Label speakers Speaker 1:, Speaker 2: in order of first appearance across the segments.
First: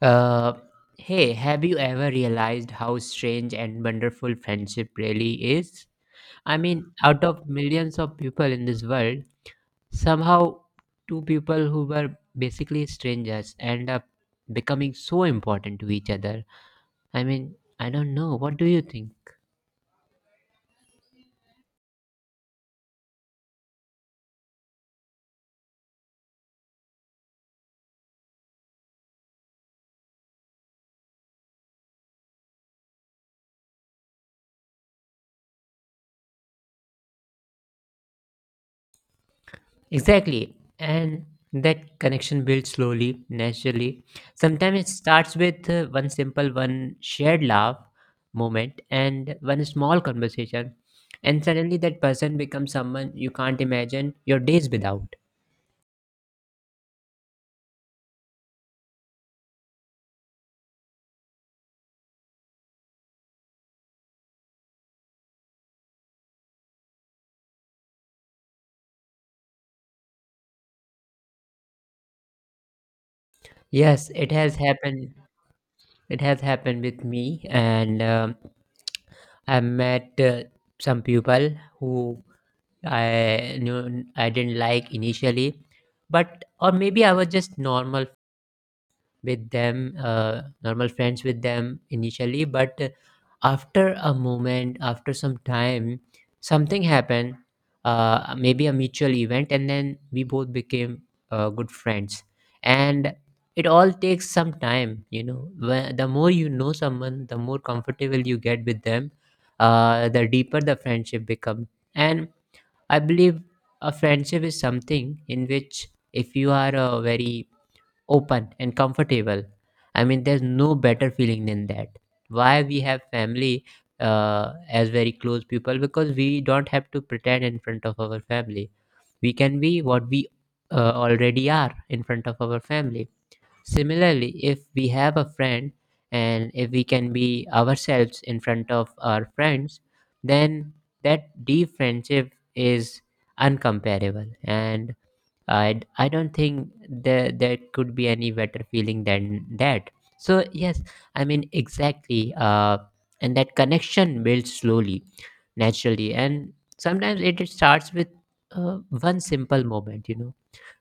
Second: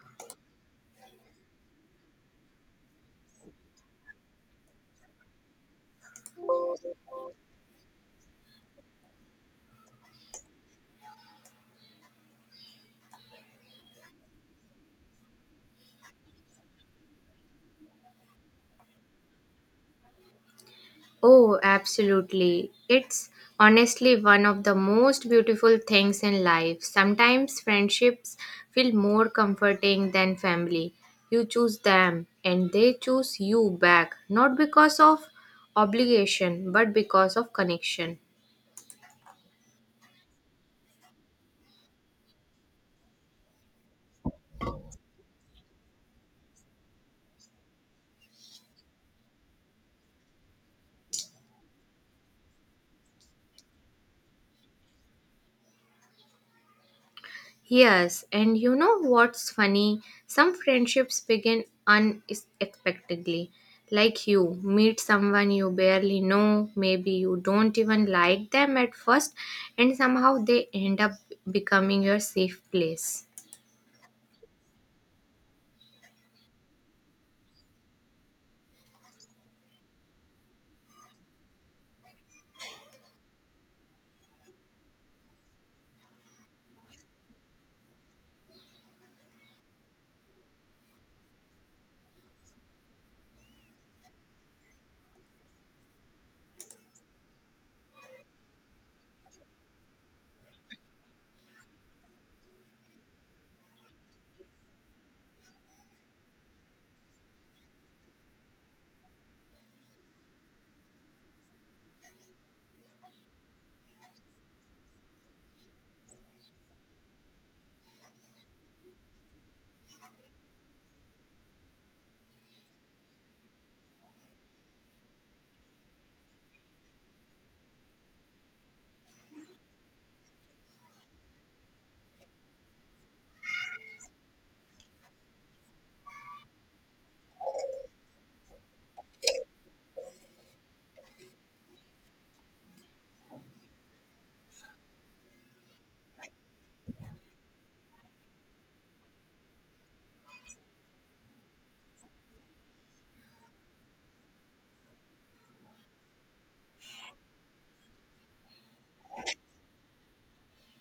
Speaker 1: Uh, hey, have you ever realized how strange and wonderful friendship really is? I mean, out of millions of people in this world, somehow two people who were basically strangers end up becoming so important to each other. I mean, I don't know. What do you think?
Speaker 2: Oh, absolutely. It's honestly one of the most beautiful things in life. Sometimes friendships feel more comforting than family. You choose them and they choose you back, not because of obligation, but because of connection.
Speaker 1: Exactly. And that connection builds slowly, naturally. Sometimes it starts with one simple, one shared laugh moment and one small conversation. And suddenly that person becomes someone you can't imagine your days without.
Speaker 2: Yes, and you know what's funny? Some friendships begin unexpectedly. Like you meet someone you barely know, maybe you don't even like them at first, and somehow they end up becoming your safe place.
Speaker 1: Yes, it has happened. It has happened with me. And I met some people who I knew I didn't like initially, but or maybe I was just normal with them, normal friends with them initially. But after a moment, after some time, something happened, maybe a mutual event, and then we both became good friends. And it all takes some time, you know. When, the more you know someone, the more comfortable you get with them, the deeper the friendship becomes. And I believe a friendship is something in which if you are a very open and comfortable, I mean there's no better feeling than that. Why we have family as very close people, because we don't have to pretend in front of our family, we can be what we already are in front of our family. Similarly, if we have a friend and if we can be ourselves in front of our friends, then that deep friendship is uncomparable, and I don't think there could be any better feeling than that. So yes, I mean exactly. And that connection builds slowly, naturally, and sometimes it starts with one simple moment. You know,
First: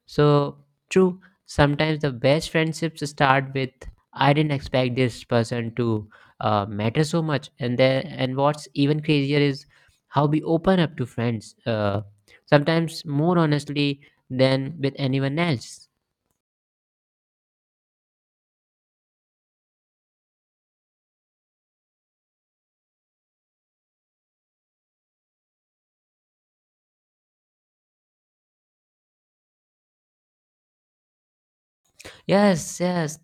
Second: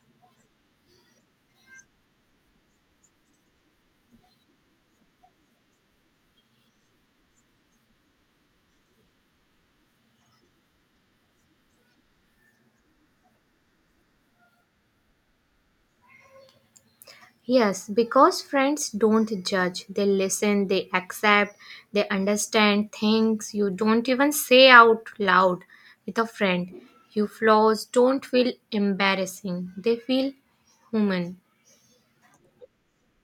Speaker 1: so, true, sometimes the best friendships start with I didn't expect this person to matter so much. And then, and what's even crazier is how we open up to friends, sometimes more honestly than with anyone else.
Speaker 2: Yes, because friends don't judge, they listen, they accept, they understand things you don't even say out loud with a friend. Your flaws don't feel embarrassing, they feel human.
Speaker 1: Yes, yes,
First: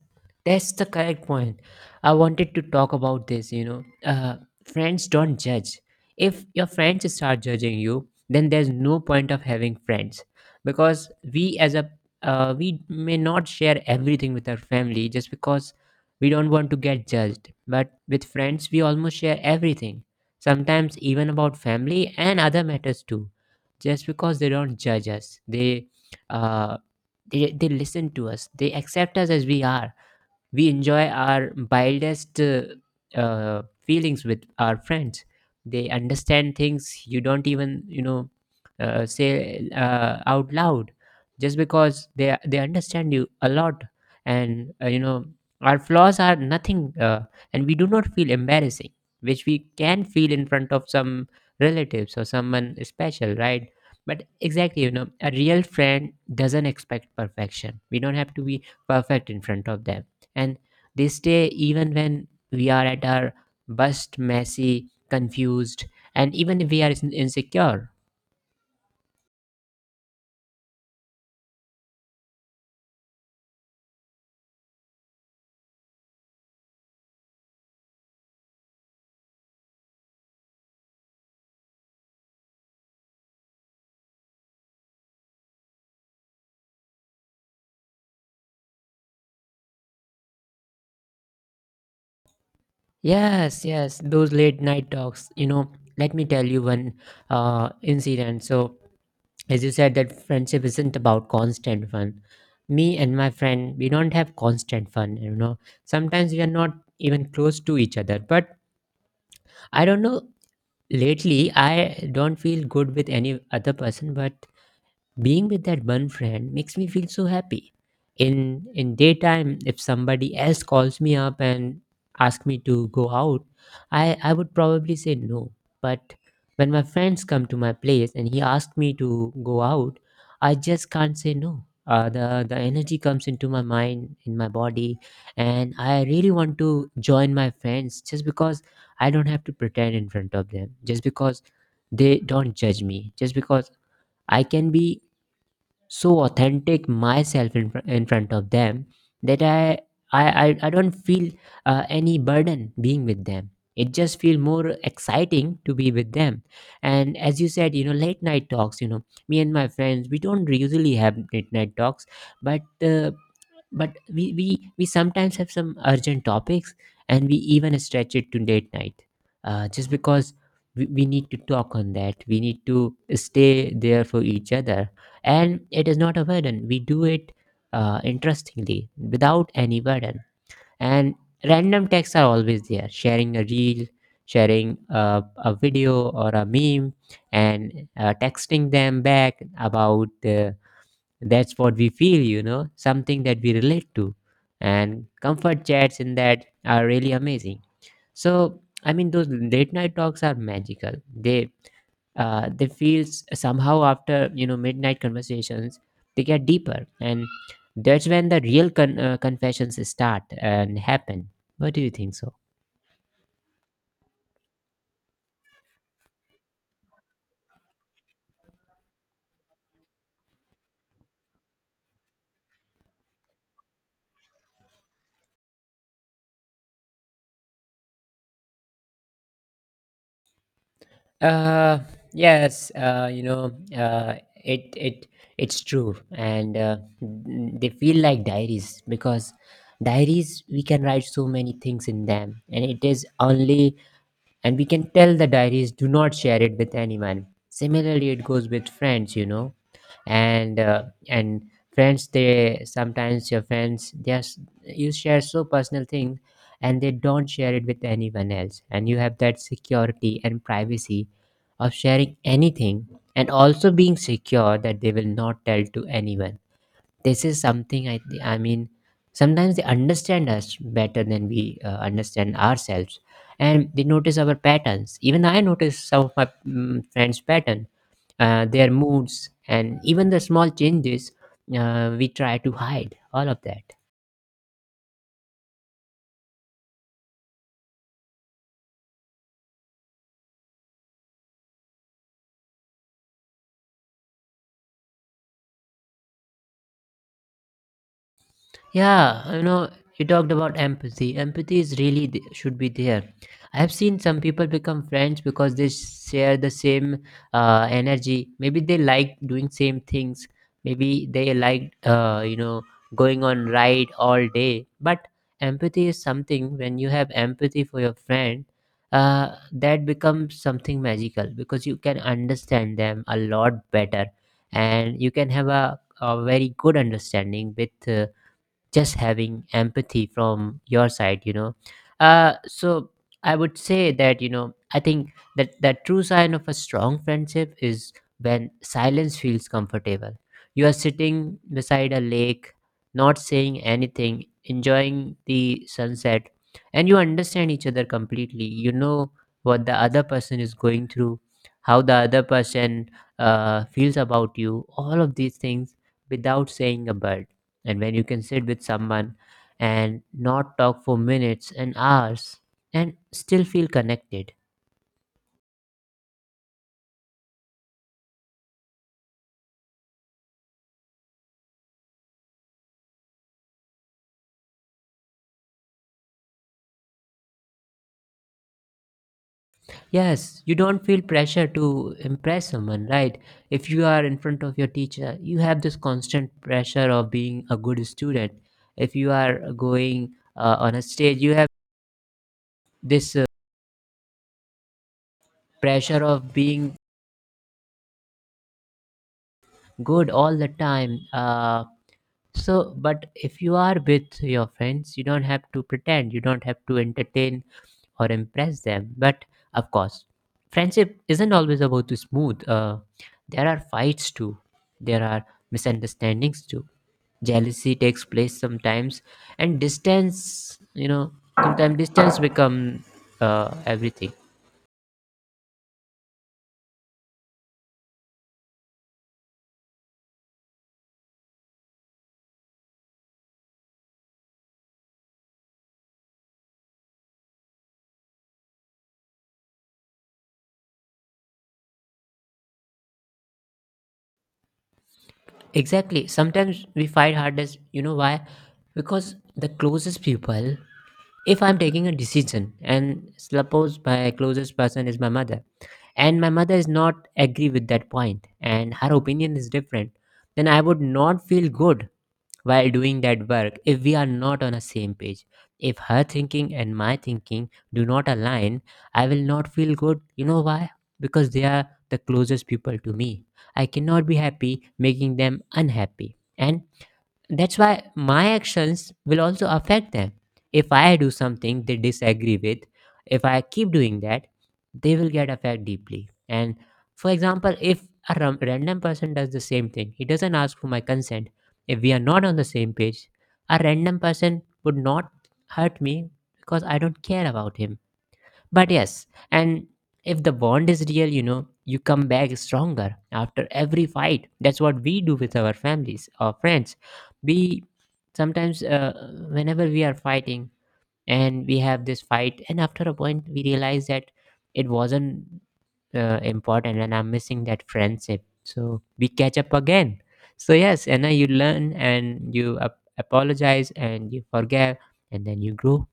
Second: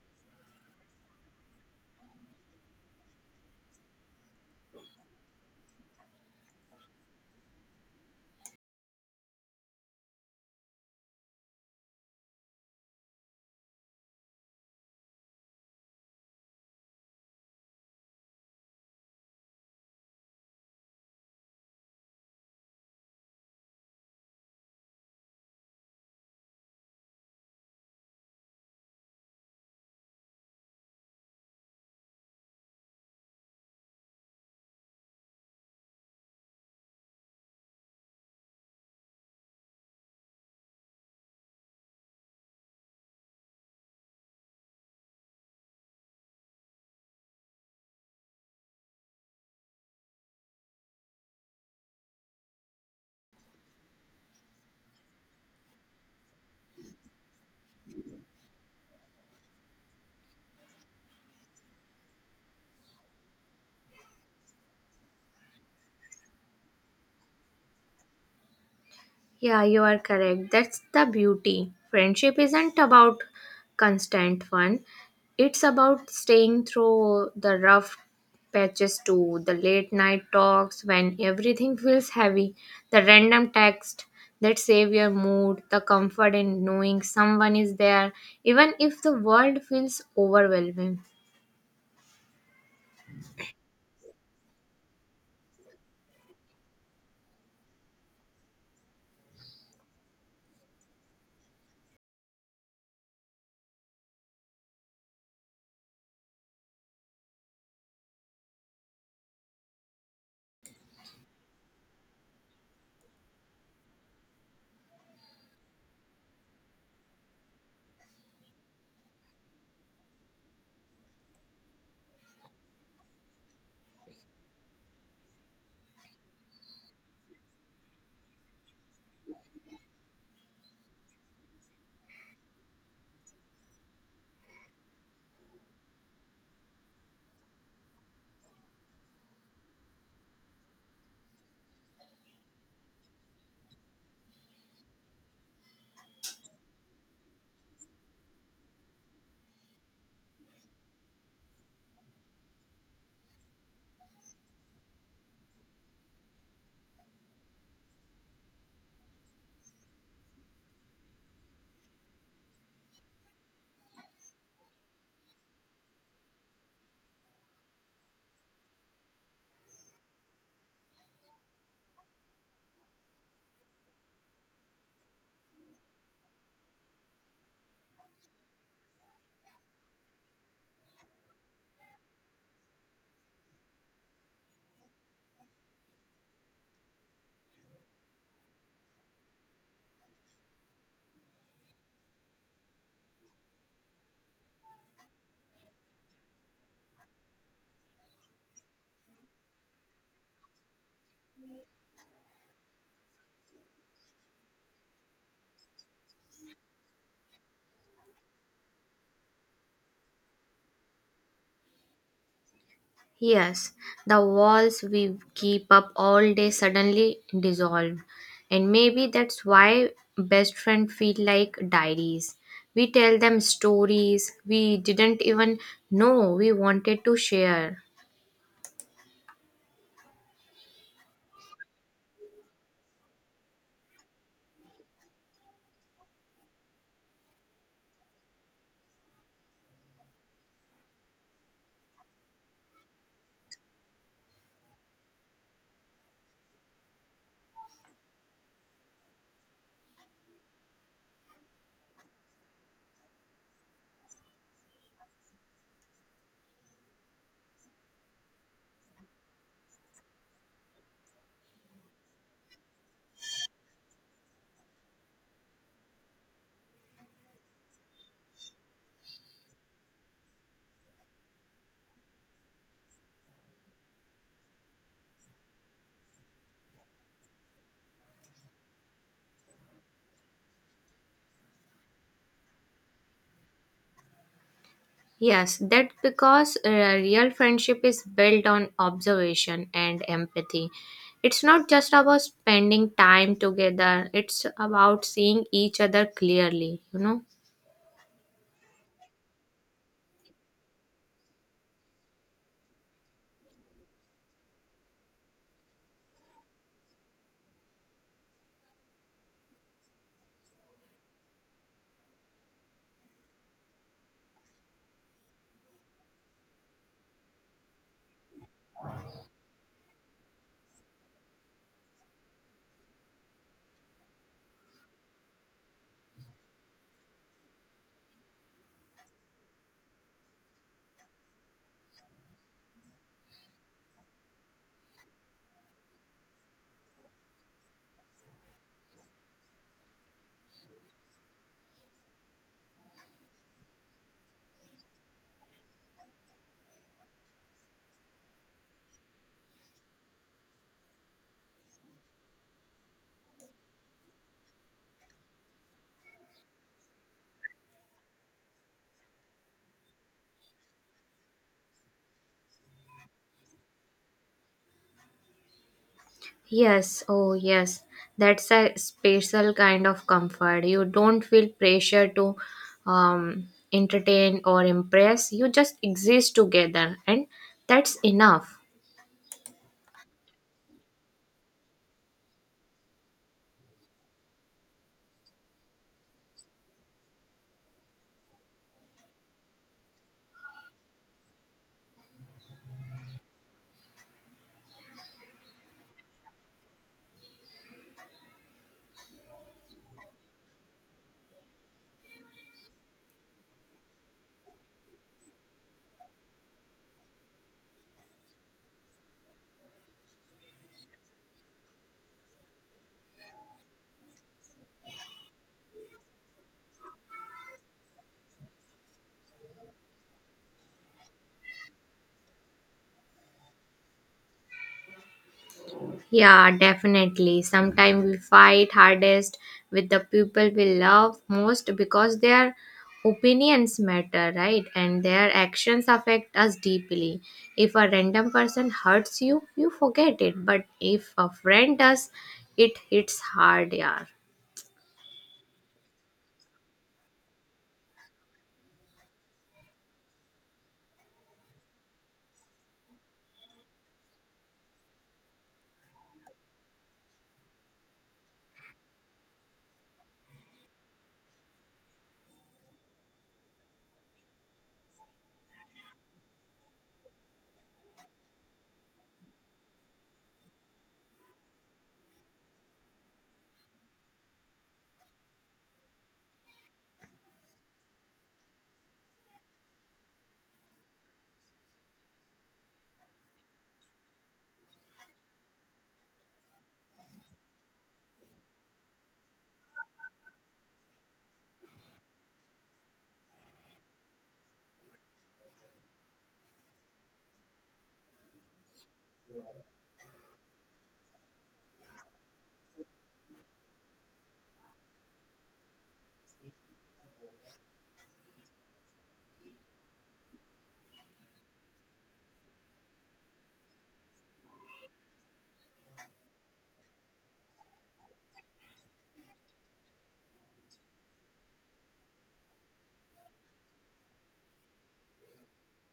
Speaker 1: that's the correct point. I wanted to talk about this, you know. Friends don't judge. If your friends start judging you, then there's no point of having friends, because we as a we may not share everything with our family just because we don't want to get judged. But with friends, we almost share everything. Sometimes even about family and other matters too. Just because they don't judge us, they uh, they listen to us, they accept us as we are. We enjoy our wildest feelings with our friends. They understand things you don't even, you know, say out loud, just because they understand you a lot, and you know, our flaws are nothing, and we do not feel embarrassing, which we can feel in front of some relatives or someone special, right? But exactly, you know, a real friend doesn't expect perfection. We don't have to be perfect in front of them, and they stay even when we are at our best, messy, confused, and even if we are insecure.
Speaker 2: Yeah, you are correct. That's the beauty. Friendship isn't about constant fun, it's about staying through the rough patches too, the late night talks when everything feels heavy, the random text that save your mood, the comfort in knowing someone is there, even if the world feels overwhelming.
Speaker 1: Yes, yes, those late night talks. You know, let me tell you one incident. So, as you said, that friendship isn't about constant fun. Me and my friend, we don't have constant fun. You know, sometimes we are not even close to each other. But I don't know, lately, I don't feel good with any other person, but being with that one friend makes me feel so happy. In daytime, if somebody else calls me up and asks me to go out, I would probably say no. But when my friends come to my place and he asked me to go out, I just can't say no. The energy comes into my mind, in my body, and I really want to join my friends, just because I don't have to pretend in front of them, just because they don't judge me, just because I can be so authentic myself in, in front of them, that I don't feel any burden being with them. It just feels more exciting to be with them. And as you said, you know, late night talks, you know, me and my friends, we don't usually have late night talks, but uh, but we sometimes have some urgent topics and we even stretch it to late night, just because we need to talk on that, we need to stay there for each other, and it is not a burden, we do it interestingly, without any burden. And random texts are always there, sharing a reel, sharing a video or a meme, and texting them back about that's what we feel, you know, something that we relate to, and comfort chats in that are really amazing. So I mean those late night talks are magical. They they feel somehow after, you know, midnight conversations, they get deeper, and that's when the real confessions start and happen. What do you think so?
Speaker 2: Yes, the walls we keep up all day suddenly dissolve. And maybe that's why best friends feel like diaries. We tell them stories we didn't even know we wanted to share.
Speaker 1: uh yes, you know, it's true, and they feel like diaries, because diaries, we can write so many things in them, and it is only, and we can tell the diaries, do not share it with anyone. Similarly, it goes with friends, you know. And and friends, they sometimes, your friends, they are, you share so personal things, and they don't share it with anyone else, and you have that security and privacy of sharing anything, and also being secure that they will not tell to anyone. This is something I mean, sometimes they understand us better than we understand ourselves, and they notice our patterns. Even I notice some of my friends pattern, their moods and even the small changes we try to hide all of that.
Speaker 2: Yes, that's because real friendship is built on observation and empathy. It's not just about spending time together, it's about seeing each other clearly, you know.
Speaker 1: Yeah, you know, you talked about empathy. Empathy is really should be there. I have seen some people become friends because they share the same energy. Maybe they like doing same things. Maybe they like you know, going on ride all day. But empathy is something, when you have empathy for your friend, that becomes something magical, because you can understand them a lot better, and you can have a very good understanding with. Just having empathy from your side, you know. So I would say that, you know, I think that true sign of a strong friendship is when silence feels comfortable. You are sitting beside a lake, not saying anything, enjoying the sunset, and you understand each other completely. You know what the other person is going through, how the other person feels about you, all of these things without saying a word. And when you can sit with someone and not talk for minutes and hours and still feel connected.
Speaker 2: Yes, oh yes, that's a special kind of comfort. You don't feel pressure to entertain or impress. You just exist together, and that's enough.
Speaker 1: Yes, you don't feel pressure to impress someone, right? If you are in front of your teacher, you have this constant pressure of being a good student. If you are going on a stage, you have this pressure of being good all the time. So, but if you are with your friends, you don't have to pretend, you don't have to entertain or impress them. But of course, friendship isn't always about to smooth. There are fights too, there are misunderstandings too. Jealousy takes place sometimes, and distance, you know, sometimes distance become everything.
Speaker 2: Yeah, definitely. Sometimes we fight hardest with the people we love most because their opinions matter, right? And their actions affect us deeply. If a random person hurts you, you forget it. But if a friend does, it hits hard, yeah.
Speaker 1: Exactly. Sometimes we fight hardest. You know why? Because the closest people, if I'm taking a decision and suppose my closest person is my mother, and my mother is not agree with that point and her opinion is different, then I would not feel good while doing that work, if we are not on the same page. If her thinking and my thinking do not align, I will not feel good. You know why? Because they are the closest people to me. I cannot be happy making them unhappy, and that's why my actions will also affect them. If I do something they disagree with, if I keep doing that, they will get affected deeply. And for example, if a random person does the same thing, he doesn't ask for my consent. If we are not on the same page, a random person would not hurt me, because I don't care about him. But yes, and if the bond is real, you know, you come back stronger after every fight. That's what we do with our families or friends. We sometimes, whenever we are fighting and we have this fight, and after a point, we realize that it wasn't important, and I'm missing that friendship. So we catch up again. So, yes, and now you learn and you apologize and you forgive and then you grow.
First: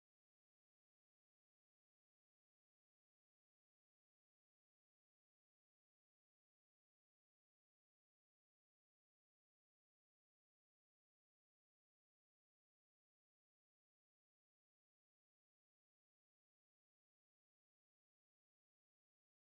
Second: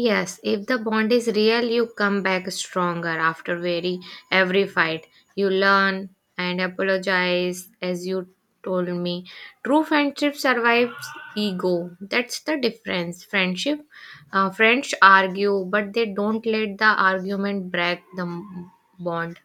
Speaker 2: Yes, if the bond is real, you come back stronger after very every fight. You learn and apologize, as you told me. True friendship survives ego. That's the difference. Friendship, friends argue, but they don't let the argument bond.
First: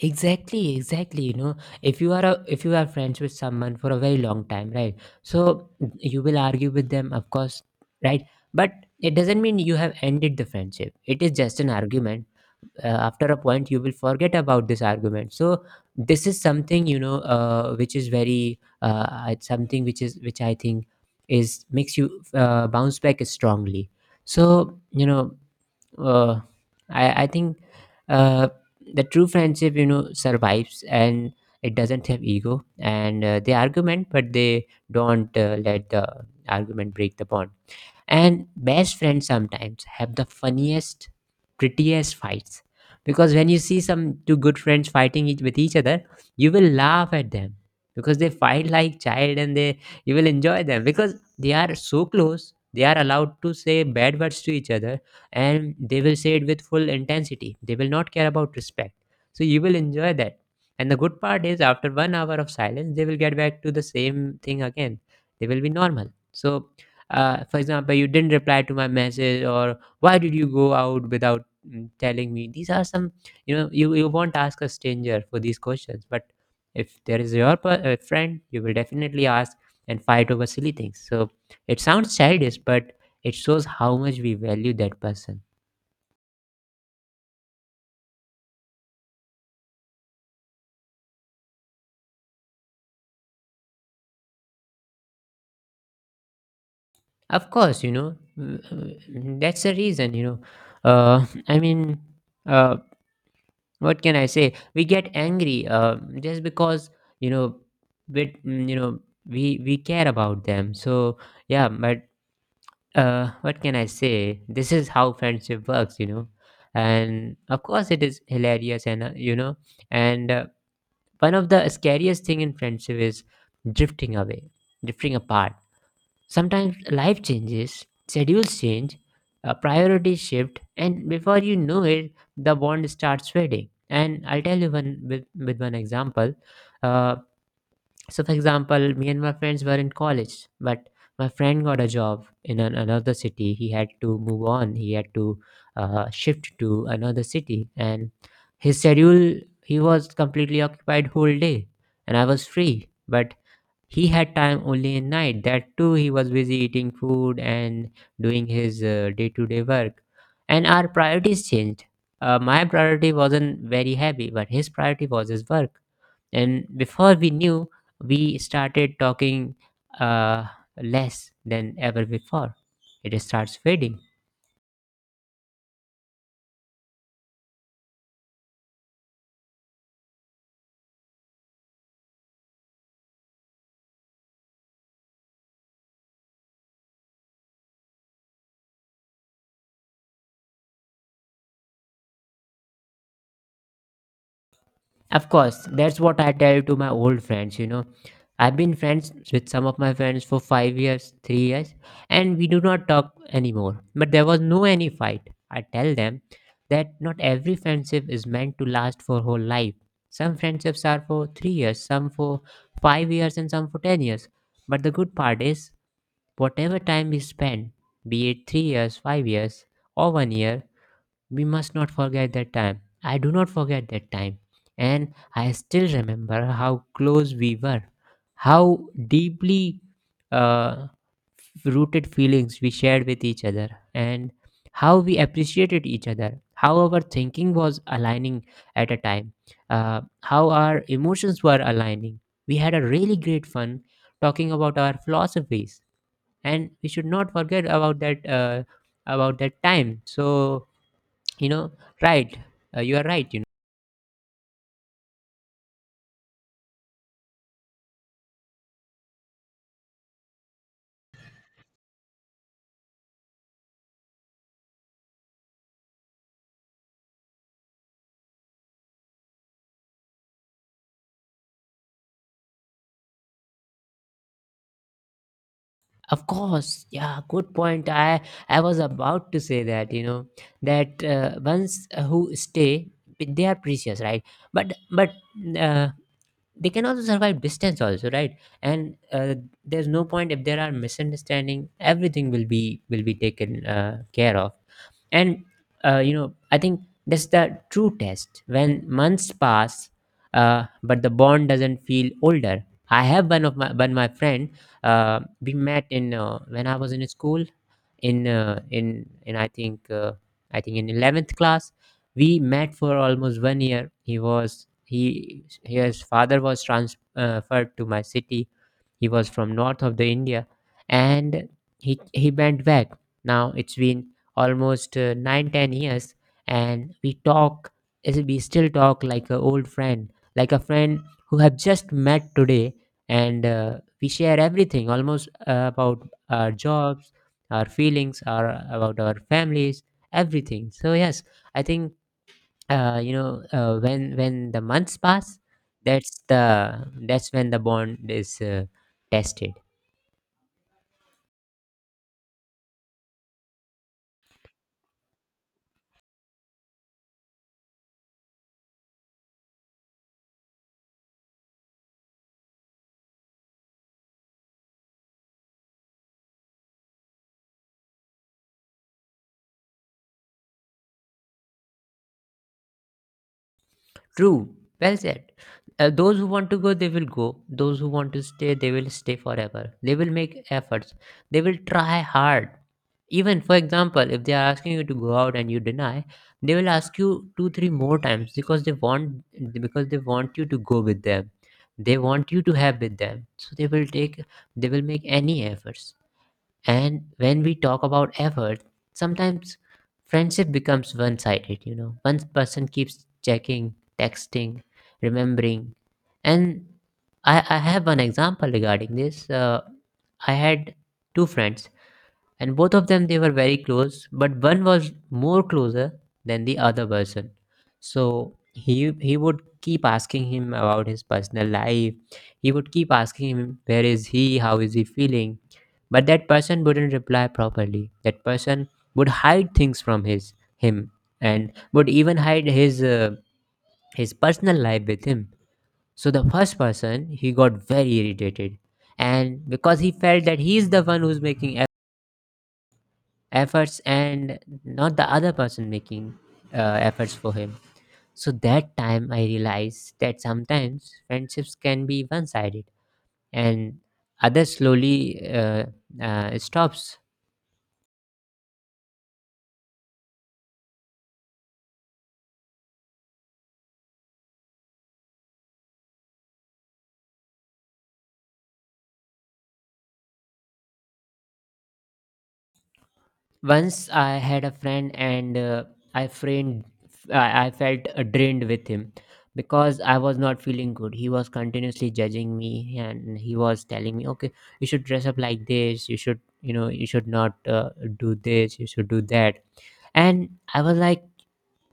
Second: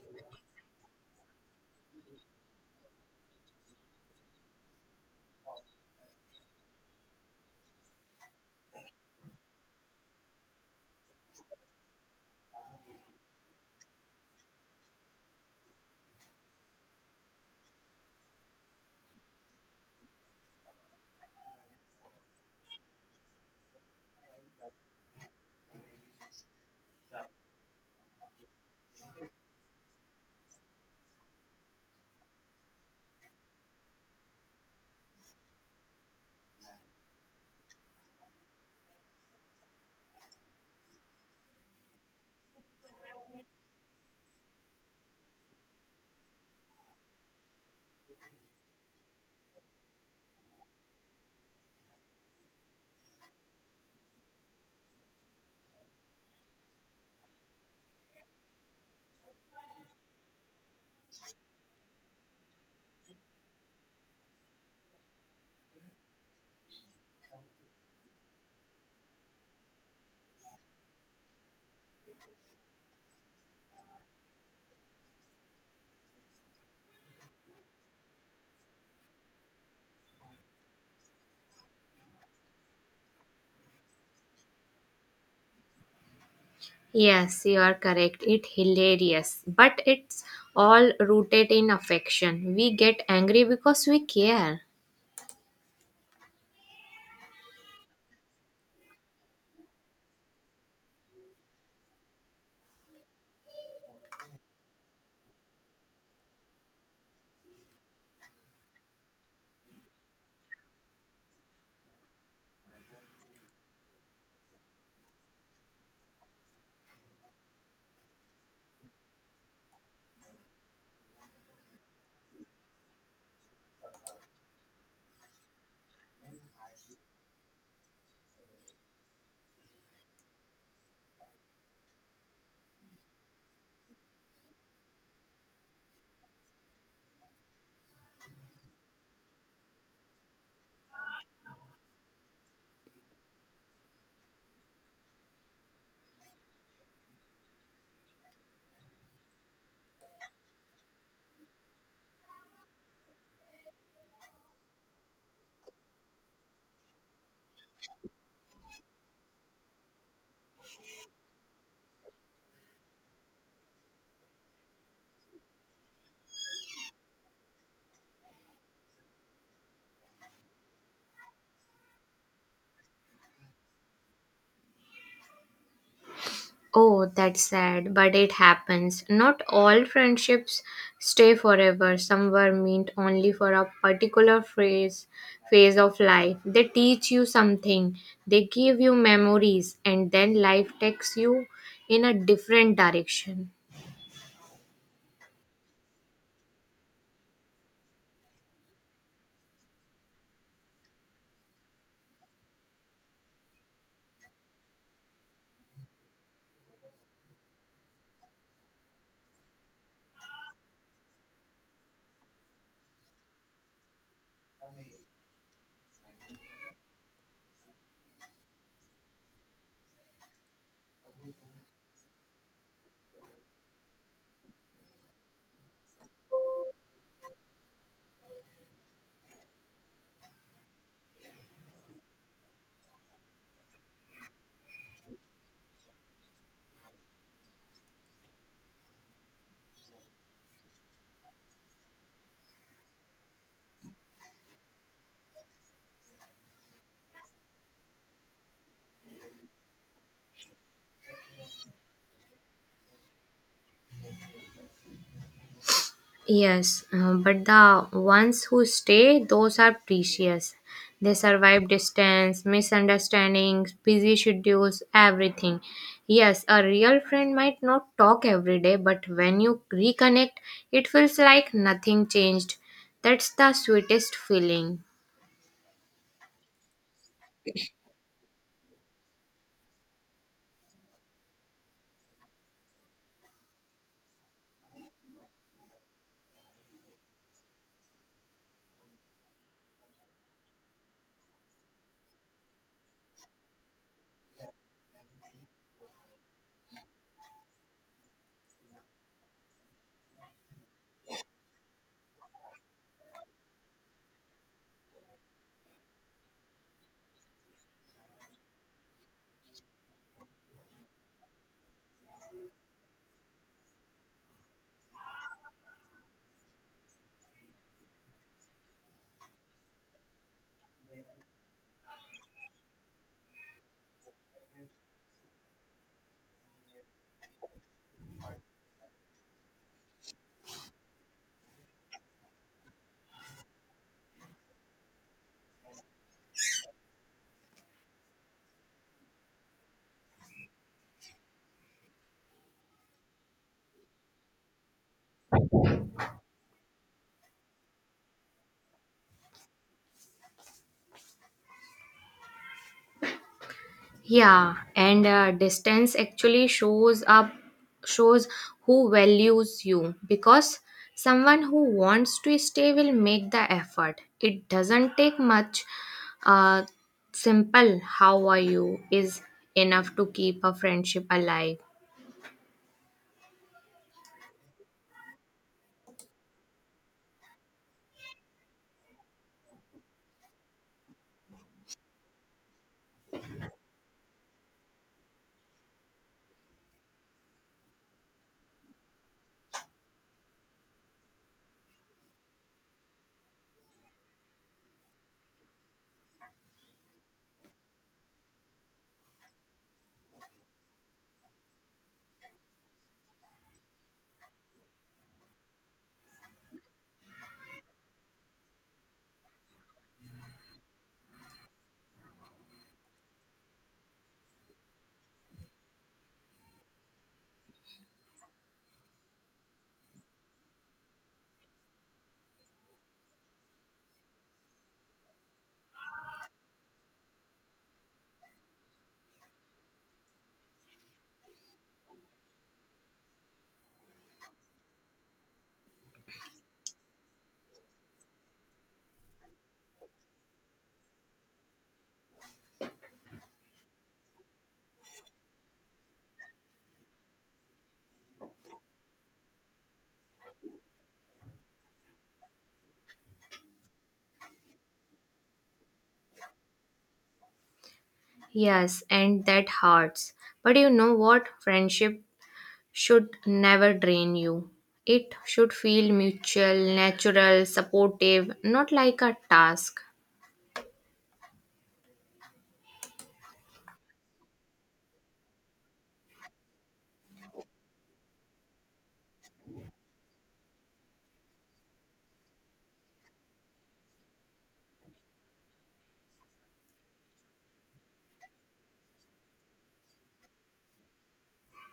Speaker 1: Exactly, exactly. If you are friends with someone for a very long time, right? So you will argue with them, of course, right? But it doesn't mean you have ended the friendship. It is just an argument. After a point, you will forget about this argument. So this is something, which is very, it's something which is which I think is makes you bounce back strongly. So, uh, I think, uh, the true friendship, survives, and it doesn't have ego, and they argument, but they don't let the argument break the bond. And best friends sometimes have the funniest, prettiest fights, because when you see some two good friends fighting with each other, you will laugh at them, because they fight like child, and they you will enjoy them, because they are so close they are allowed to say bad words to each other, and they will say it with full intensity, they will not care about respect, so you will enjoy that. And the good part is, after 1 hour of silence, they will get back to the same thing again, they will be normal. So, for example, you didn't reply to my message, or why did you go out without telling me? These are some, you won't ask a stranger for these questions, but if there is your friend, you will definitely ask and fight over silly things. So it sounds childish, but it shows how much we value that person.
Speaker 2: Yes, you are correct. It's hilarious, but it's all rooted in affection. We get angry because we care.
Speaker 1: Of course, that's the reason, I mean, uh, what can I say? We get angry, just because, you know we you know we care about them. So yeah, but what can I say? This is how friendship works. And of course it is hilarious, and and uh, one of the scariest thing in friendship is drifting away, drifting apart. Sometimes life changes, schedules change, priorities shift, and before you know it, the bond starts fading. And I'll tell you with one example. Uh, so, for example, me and my friends were in college, but my friend got a job in another city. He had to move on. He had to shift to another city, and his schedule, he was completely occupied whole day, and I was free, but he had time only in night. That too, he was busy eating food and doing his day-to-day work. And our priorities changed. My priority wasn't very heavy, but his priority was his work. And before we knew, we started talking, uh, less than ever before. It starts fading.
Speaker 2: Oh, that's sad, but it happens. Not all friendships stay forever. Some were meant only for a particular phase of life. They teach you something. They give you memories and then life takes you in a different direction.
Speaker 1: Of course, that's what I tell to my old friends. I've been friends with some of my friends for 5 years, 3 years, and we do not talk anymore. But there was no any fight. I tell them that not every friendship is meant to last for whole life. Some friendships are for 3 years, some for 5 years, and some for 10 years. But the good part is, whatever time we spend, be it 3 years, 5 years, or 1 year, we must not forget that time. I do not forget that time. And I still remember how close we were, how deeply, uh, rooted feelings we shared with each other, and how we appreciated each other, how our thinking was aligning at a time, how our emotions were aligning. We had a really great fun talking about our philosophies, and we should not forget about that time. So, you know right you are right.
Speaker 2: Yes, but the ones who stay, those are precious. They survive distance, misunderstandings, busy schedules, everything. Yes, a real friend might not talk every day, but when you reconnect, it feels like nothing changed. That's the sweetest feeling.
Speaker 1: Of course, yeah, good point. I was about to say that. That ones who stay, they are precious, right? But uh, they can also survive distance also, right? And there's no point. If there are misunderstanding, everything will be taken, care of. And I think that's the true test, when months pass, but the bond doesn't feel older. I have one of my one my friend, we met in when I was in school, in I think, in 11th class. We met for almost 1 year. He was he His father was transferred to my city. He was from north of the India, and he went back. Now it's been almost, 9 10 years, and we talk, as we still talk, like an old friend, like a friend who have just met today. And we share everything, almost, about our jobs, our feelings, our about our families, everything. So yes, I think, when the months pass, that's when the bond is, tested.
Speaker 2: Yeah, and distance actually shows who values you because someone who wants to stay will make the effort. It doesn't take much. Uh, Simple "How are you?" is enough to keep a friendship alive.
Speaker 1: True, well said. Those who want to go, they will go. Those who want to stay, they will stay forever. They will make efforts, they will try hard. Even, for example, if they are asking you to go out and you deny, they will ask you two three more times, because they want, you to go with them. They want you to have with them, so they will make any efforts. And when we talk about effort, sometimes friendship becomes one sided. One person keeps checking, texting, remembering. And I have one example regarding this. I had two friends, and both of them, they were very close, but one was more closer than the other person. So he would keep asking him about his personal life. He would keep asking him, where is he, how is he feeling. But that person wouldn't reply properly. That person would hide things from his him, and would even hide his personal life with him. So the first person, he got very irritated, and because he felt that he is the one who's making efforts, and not the other person making, efforts for him. So, that time, I realized that sometimes friendships can be one-sided, and others slowly stops.
Speaker 2: Yes, and that hurts. But you know what? Friendship should never drain you. It should feel mutual, natural, supportive, not like a task.
Speaker 1: Once I had a friend, and I framed. I felt, drained with him, because I was not feeling good. He was continuously judging me, and he was telling me, okay, you should dress up like this, you should, you should not, do this, you should do that. And I was like,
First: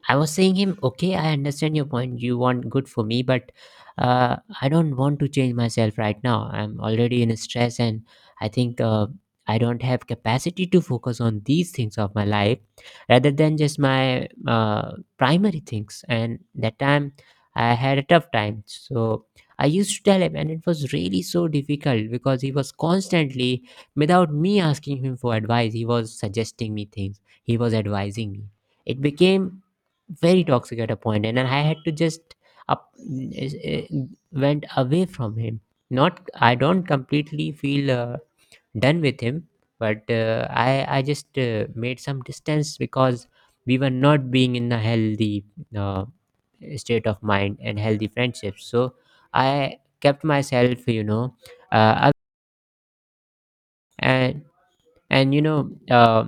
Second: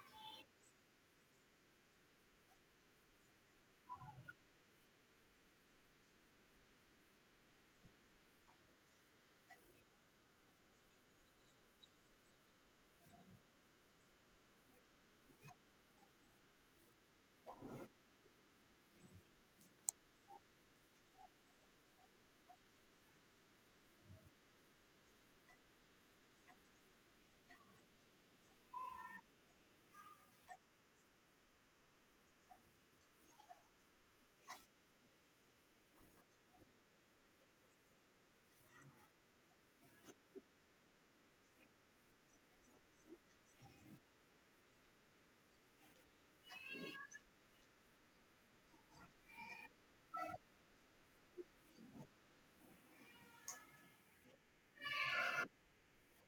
Speaker 1: I was saying him, okay, I understand your point. You want good for me, but I don't want to change myself right now. I'm already in stress, and I think, I don't have capacity to focus on these things of my life, rather than just my, primary things. And that time, I had a tough time. So I used to tell him, and it was really so difficult, because he was constantly, without me asking him for advice, he was suggesting me things. He was advising me. It became very toxic at a point, and then I had to just up is- eh, went away from him. Not, I don't completely feel, done with him, but I just, made some distance, because we were not being in a healthy, uh, state of mind and healthy friendships. So I kept myself, uh, up- and and,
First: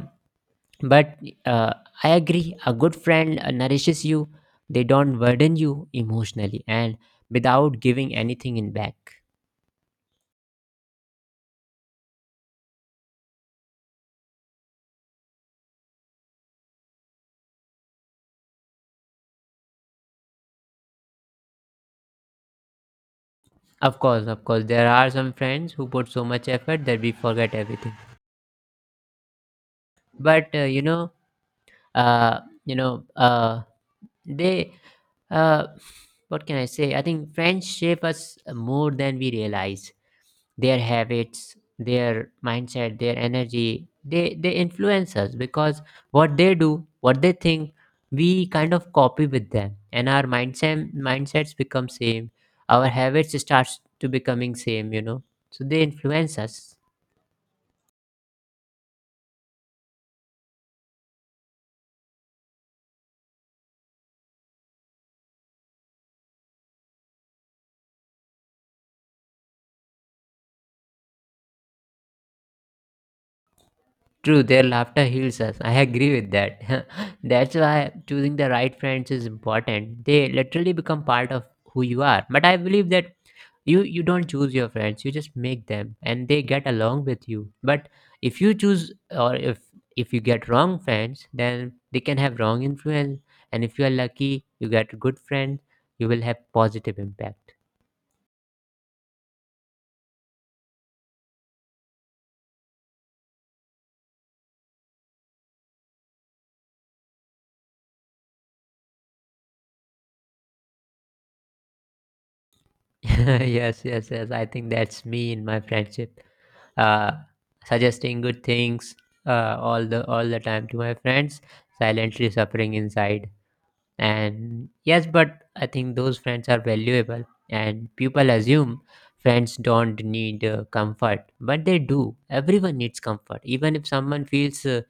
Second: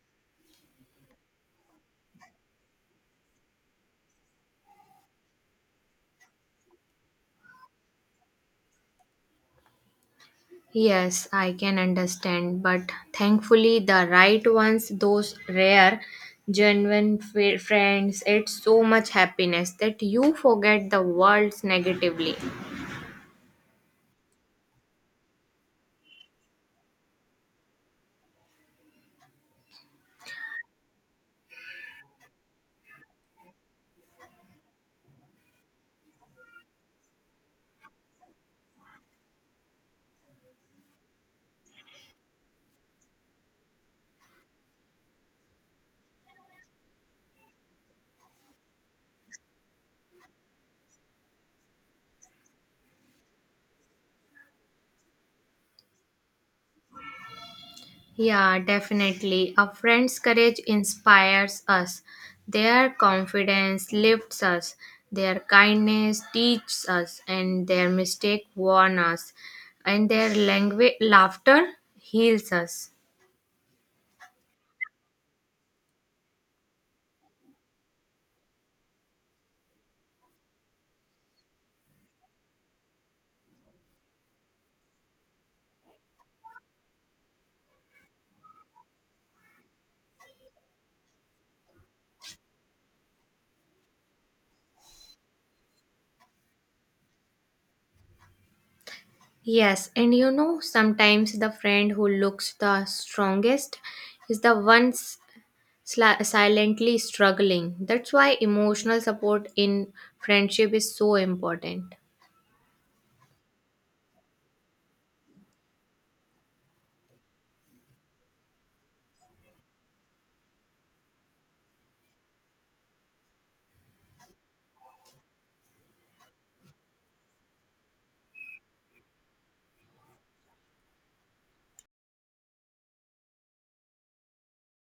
Speaker 1: but, uh, I agree, a good friend, nourishes you. They don't burden you emotionally and without giving anything in back.
Speaker 2: Yes, I can understand, but thankfully, the right ones, those rare, genuine friends, it's so much happiness that you forget the world's negatively.
Speaker 1: Of course, of course, there are some friends who put so much effort that we forget everything. But you know they uh, what can I say? I think friends shape us more than we realize. Their habits, their mindset, their energy, they influence us, because what they do, what they think, we kind of copy with them, and our mindsets become same. Our habits starts to becoming same, so they influence us.
Speaker 2: Yeah, definitely. A friend's courage inspires us, their confidence lifts us, their kindness teaches us, and their mistake warn us, and their language, laughter heals us.
Speaker 1: True, their laughter heals us. I agree with that. That's why choosing the right friends is important. They literally become part of who you are. But I believe that you don't choose your friends. You just make them, and they get along with you. But if you choose, or if you get wrong friends, then they can have wrong influence. And if you are lucky, you get good friends. You will have positive impact.
Speaker 2: Yes, and you know, sometimes the friend who looks the strongest is the one silently struggling. That's why emotional support in friendship is so important.
Speaker 1: Yes, yes, yes, I think that's me in my friendship. uh, Suggesting good things, all the time to my friends, silently suffering inside. And yes, but I think those friends are valuable, and people assume friends don't need, comfort, but they do. Everyone needs comfort, even if someone feels uh,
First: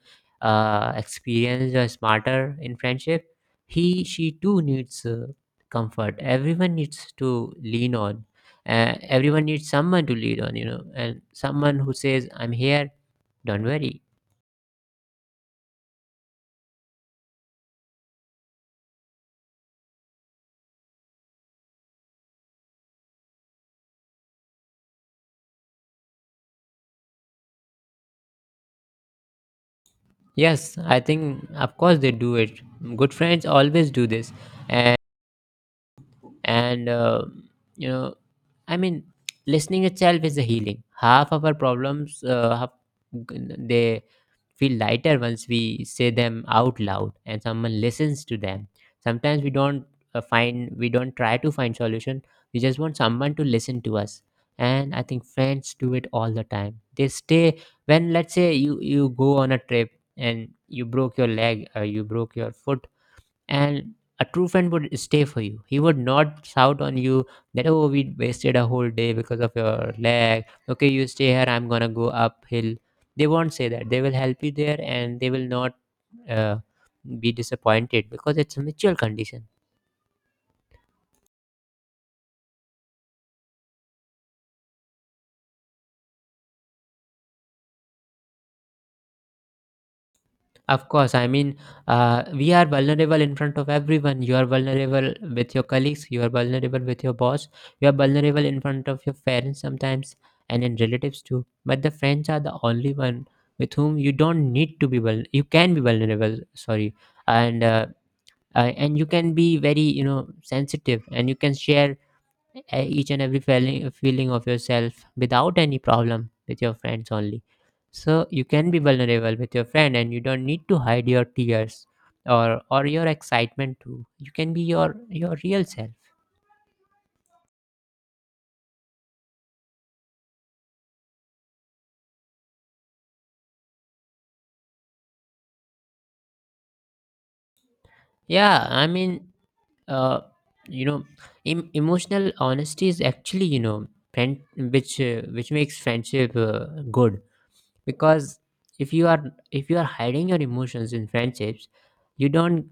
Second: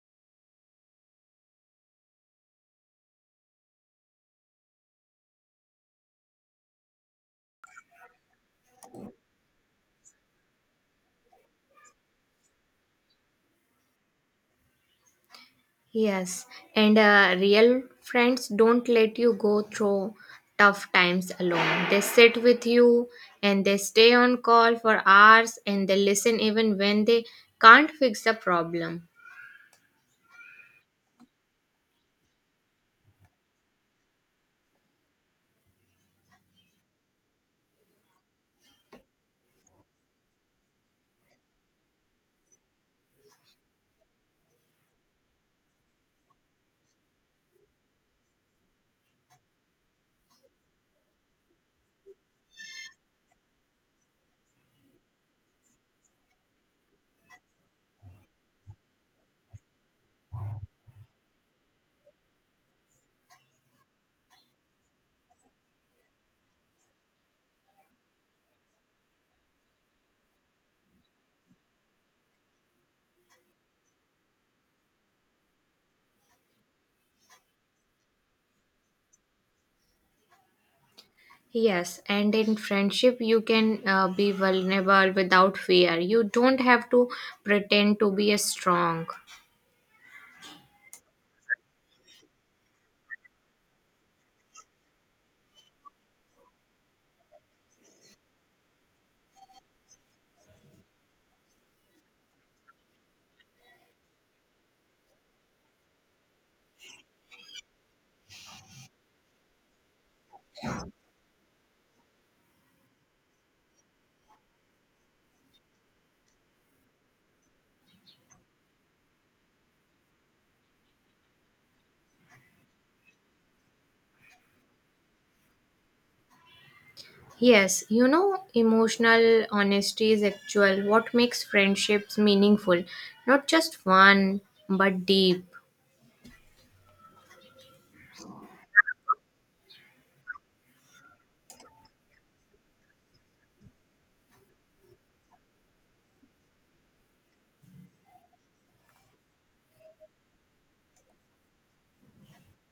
Speaker 1: uh, experienced or smarter in friendship, he she too needs comfort. Everyone needs to lean on. Everyone needs someone to lean on, you know, and someone who says, "I'm here. Don't worry."
Speaker 2: Yes, and real friends don't let you go through tough times alone. They sit with you and they stay on call for hours and they listen even when they can't fix the problem.
Speaker 1: Yes, I think of course they do it. Good friends always do this. And you know i mean listening itself is a healing half of our problems, half, they feel lighter once we say them out loud and someone listens to them. Sometimes we don't, find we don't try to find solution, we just want someone to listen to us. And I think friends do it all the time. They stay when, let's say, you go on a trip and you broke your leg or you broke your foot, and a true friend would stay for you. He would not shout on you that, "Oh, we wasted a whole day because of your leg. Okay, you stay here, I'm gonna go uphill." They won't say that. They will help you there, and they will not uh, be disappointed, because it's a mutual condition.
Speaker 2: Yes, and in friendship, you can be vulnerable without fear. You don't have to pretend to be a strong.
Speaker 1: Of course, I mean, we are vulnerable in front of everyone. You are vulnerable with your colleagues, you are vulnerable with your boss, you are vulnerable in front of your parents sometimes, and in relatives too. But the friends are the only one with whom you don't need to be well. You can be vulnerable, sorry, and uh, and you can be very, you know, sensitive, and you can share each and every feeling of yourself without any problem, with your friends only. So you can be vulnerable with your friend, and you don't need to hide your tears or your excitement too. You can be your real self.
Speaker 2: Yes, you know, emotional honesty is actual what makes friendships meaningful. Not just fun, but deep.
Speaker 1: Yeah, I mean, uh you know emotional honesty is actually, you know, friend which makes friendship, good, because if you are, if you are hiding your emotions in friendships, you don't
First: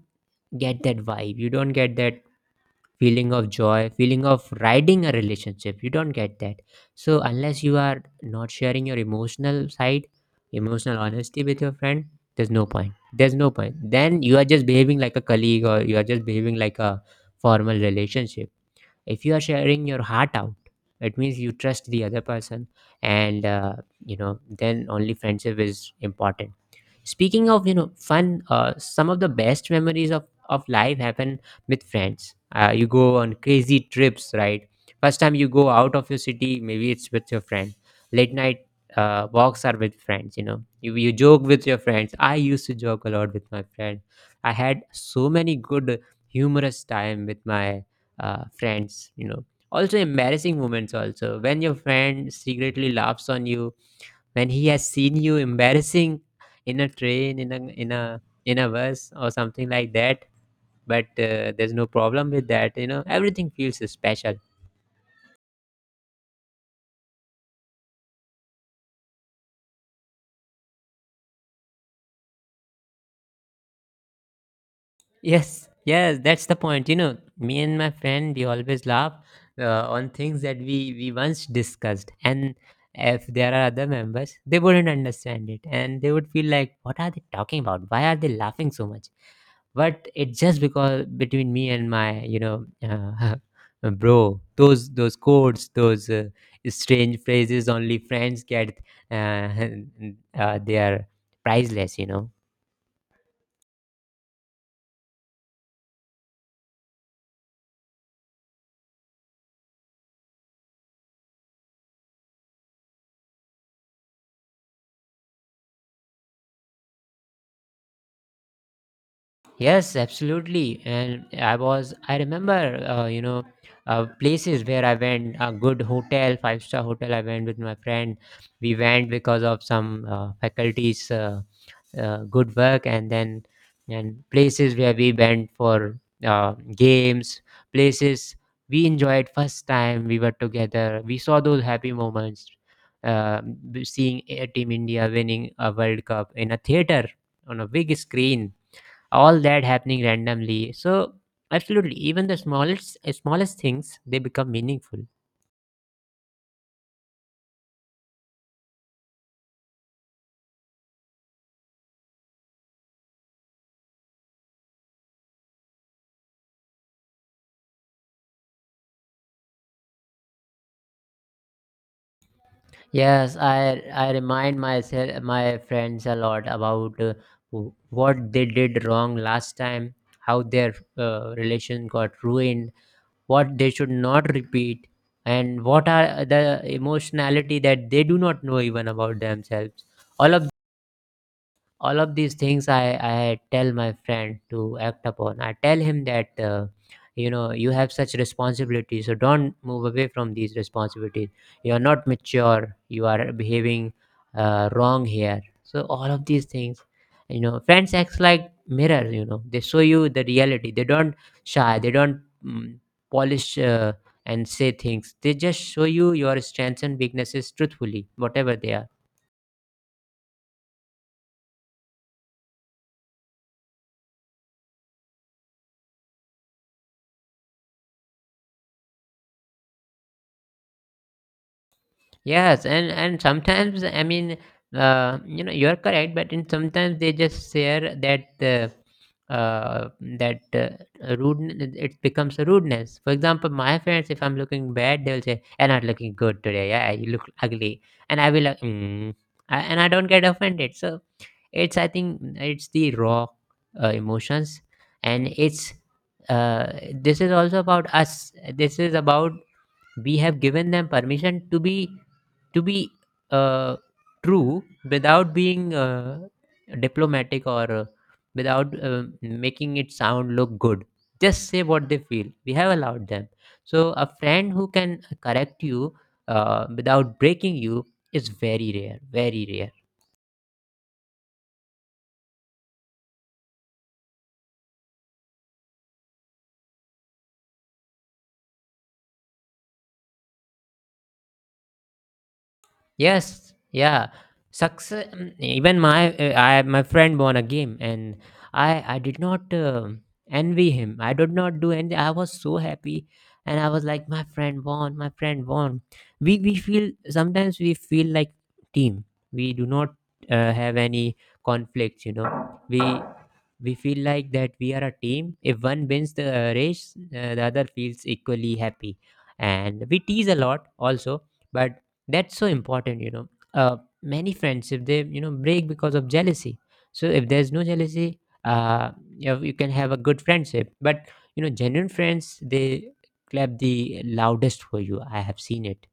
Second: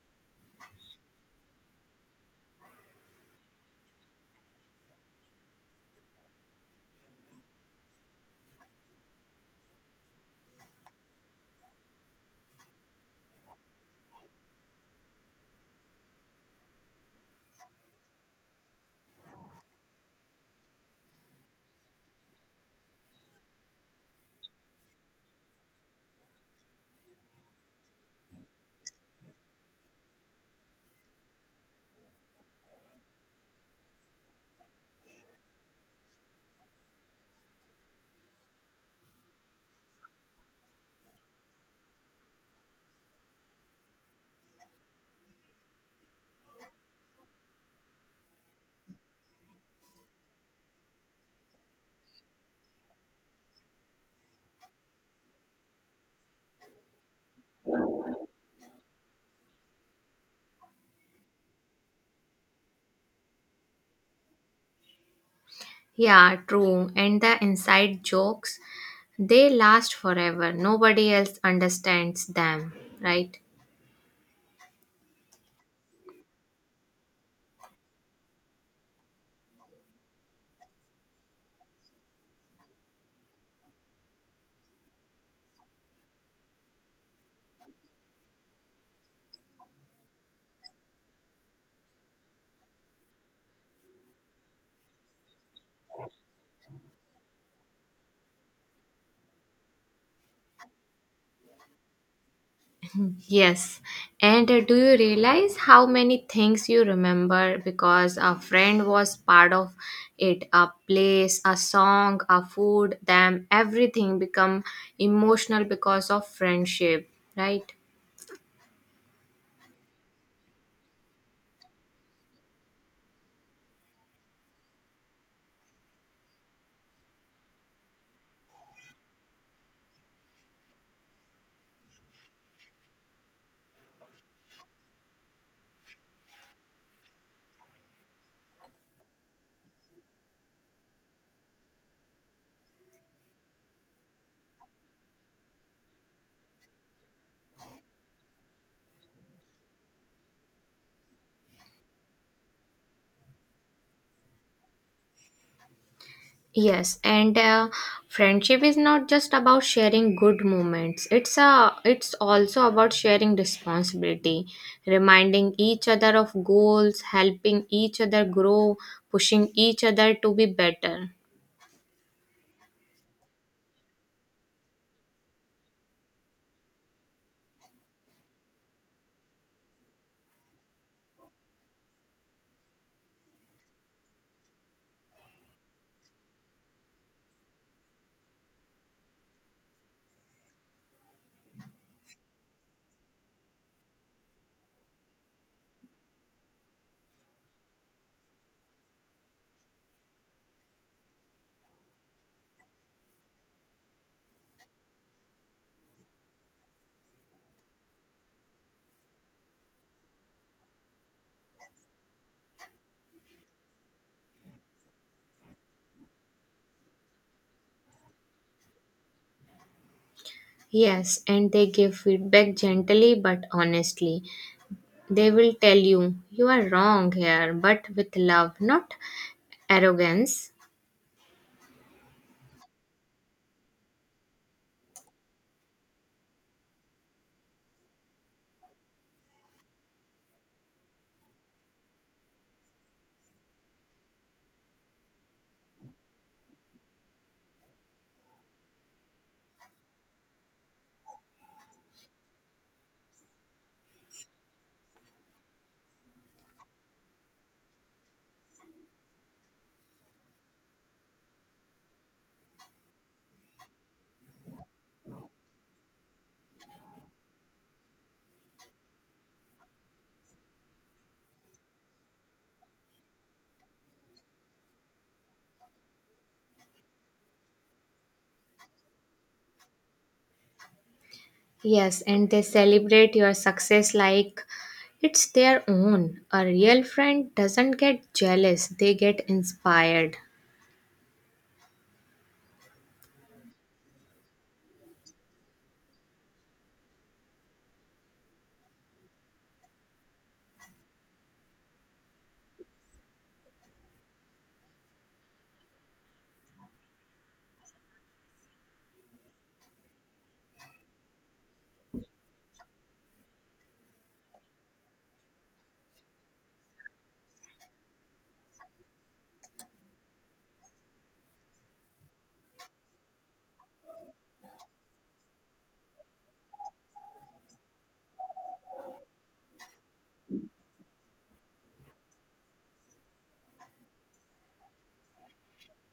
Speaker 1: get that vibe, you don't get that feeling of joy, feeling of riding a relationship, you don't get that. So unless you are not sharing your emotional side, emotional honesty with your friend, there's no point. There's no point. Then you are just behaving like a colleague, or you are just behaving like a formal relationship. If you are sharing your heart out, it means you trust the other person, and you know, then only friendship is important. Speaking of, you know, fun, some of the best memories of life happen with friends. You go on crazy trips, right? First time you go out of your city, maybe it's with your friend. Late night walks are with friends. You know, you joke with your friends. I used to joke a lot with my friend. I had so many good humorous time with my friends. You know, also embarrassing moments. Also, when your friend secretly laughs on you when he has seen you embarrassing in a train, in a bus or something like that. But there's no problem with that, you know, everything feels special.
Speaker 2: Yeah, true. And the inside jokes, they last forever. Nobody else understands them, right?
Speaker 1: Yes, yes, that's the point. You know, me and my friend, we always laugh on things that we once discussed. And if there are other members, they wouldn't understand it, and they would feel like, what are they talking about, why are they laughing so much? But it's just because between me and my, you know, bro, those codes, those strange phrases only friends get, uh, they are priceless, you know.
Speaker 2: Yes. And do you realize how many things you remember because a friend was part of it? A place, a song, a food, them, everything become emotional because of friendship, right?
Speaker 1: Yes, absolutely. And I remember, you know, places where I went, a good hotel, five-star hotel, I went with my friend. We went because of some faculties, good work. And then, and places where we went for games, places we enjoyed first time we were together, we saw those happy moments. uh, Seeing a team India winning a world cup in a theater, on a big screen, all that happening randomly. So absolutely, even the smallest things, they become meaningful.
Speaker 2: Yes, and friendship is not just about sharing good moments. It's a it's also about sharing responsibility, reminding each other of goals, helping each other grow, pushing each other to be better.
Speaker 1: Yes, I remind myself my friends a lot about, what they did wrong last time, how their relation got ruined, what they should not repeat, and what are the emotionality that they do not know even about themselves. All of all of these things, I tell my friend to act upon. I tell him that, you know, you have such responsibilities, so don't move away from these responsibilities. You are not mature, you are behaving wrong here. So all of these things, you know, friends acts like mirrors. You know, they show you the reality, they don't shy, they don't polish, and say things. They just show you your strengths and weaknesses truthfully, whatever they are.
Speaker 2: Yes, and they give feedback gently but honestly. They will tell you, you are wrong here, but with love, not arrogance.
Speaker 1: Yes, and sometimes, I mean, you know, you're correct, but in sometimes they just share that uh, uh, rudeness, it becomes a rudeness. For example, my friends, if I'm looking bad, they'll say, "You're not looking good today. Yeah, you look ugly," and I will, like, mm. I don't get offended. So it's, I think it's the raw emotions, and it's, this is also about us. This is about, we have given them permission to be, to be uh, true without being diplomatic, or without making it sound look good, just say what they feel, we have allowed them. So a friend who can correct you without breaking you is very rare, very rare.
Speaker 2: Yes, and they celebrate your success like it's their own. A real friend doesn't get jealous, they get inspired.
Speaker 1: Yes, yeah. Success. Even my friend won a game, and I did not envy him. I did not do anything. I was so happy, and I was like, my friend won, my friend won. We feel like team. We do not have any conflicts. You know, we we feel like that we are a team. If one wins the race, the other feels equally happy, and we tease a lot also. But that's so important, you know. uh, Many friendships, they, you know, break because of jealousy. So if there's no jealousy, uh, you, know, you can have a good friendship. But you know, genuine friends, they clap the loudest for you. I have seen it.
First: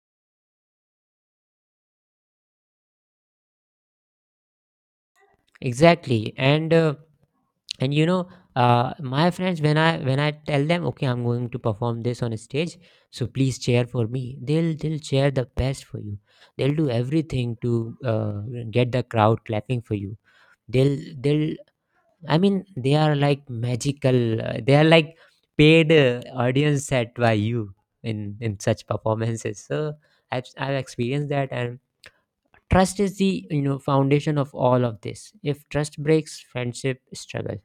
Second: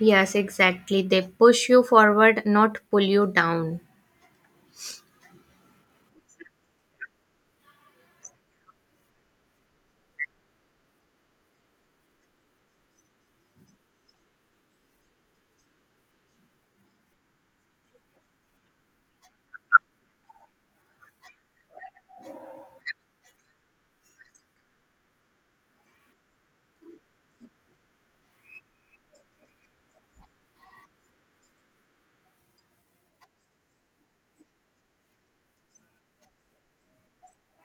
Speaker 2: Yes, exactly. They push you forward, not pull you down.
Speaker 1: Exactly. And and you know, my friends, when I tell them, okay, I'm going to perform this on stage, so please cheer for me, they'll cheer the best for you. They'll do everything to get the crowd clapping for you. They'll I mean, they are like magical, they are like paid audience set by you in such performances. So I've experienced that. And trust is the, you know, foundation of all of this. If trust breaks, friendship struggles.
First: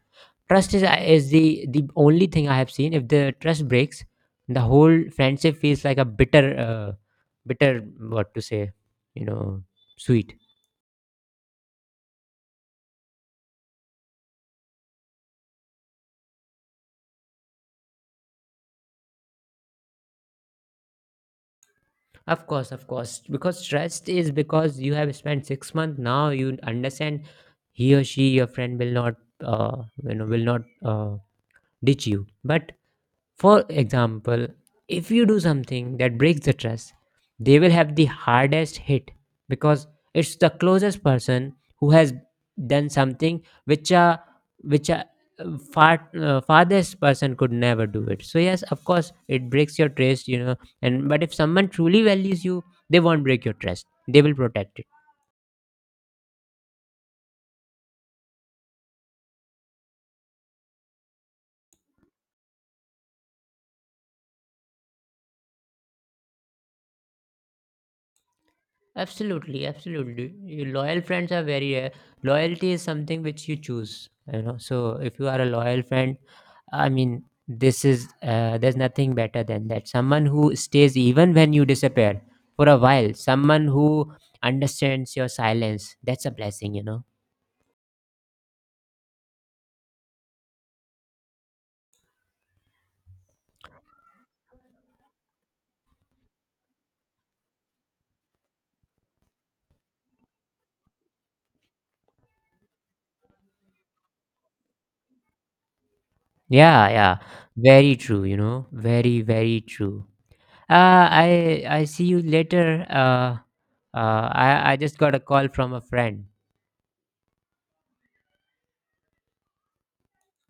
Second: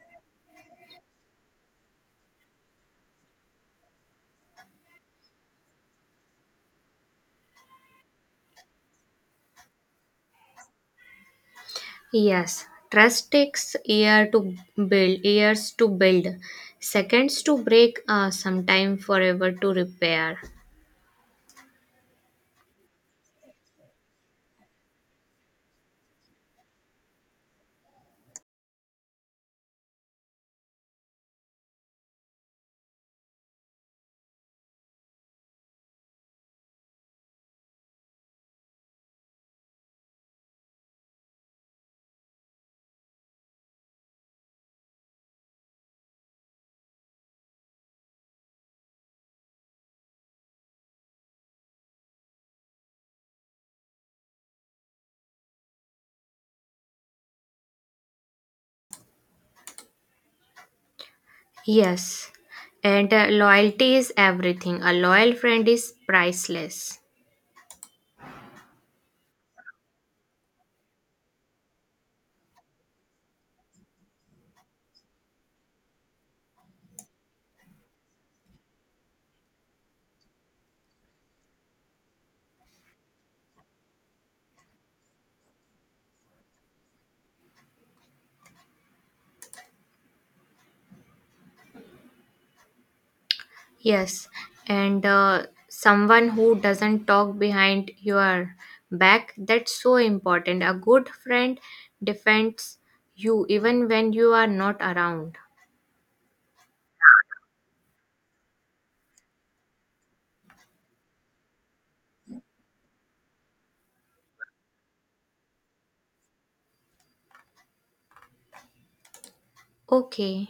Speaker 1: Trust is the only thing I have seen. If the trust breaks, the whole friendship feels like a bitter, bitter, what to say, you know, sweet.
Speaker 2: Yes, trust takes year to build, years to build, seconds to break, sometime forever to repair.
Speaker 1: Of course, of course. Because trust is, because you have spent 6 months now, you understand he or she, your friend, will not, you know, will not ditch you. But, for example, if you do something that breaks the trust, they will have the hardest hit, because it's the closest person who has done something which a, which a farthest person could never do it. So yes, of course, it breaks your trust, you know. And but if someone truly values you, they won't break your trust. They will protect it.
Speaker 2: Yes, and loyalty is everything. A loyal friend is priceless.
Speaker 1: Absolutely, absolutely. Your loyal friends are very rare. Loyalty is something which you choose, you know. So if you are a loyal friend, I mean, this is, there's nothing better than that. Someone who stays even when you disappear for a while. Someone who understands your silence. That's a blessing, you know.
Speaker 2: Yes, and someone who doesn't talk behind your back, that's so important. A good friend defends you even when you are not around.
Speaker 1: Yeah, yeah. Very true, you know. Very, very true. I see you later. I just got a call from a friend.
Speaker 2: Okay.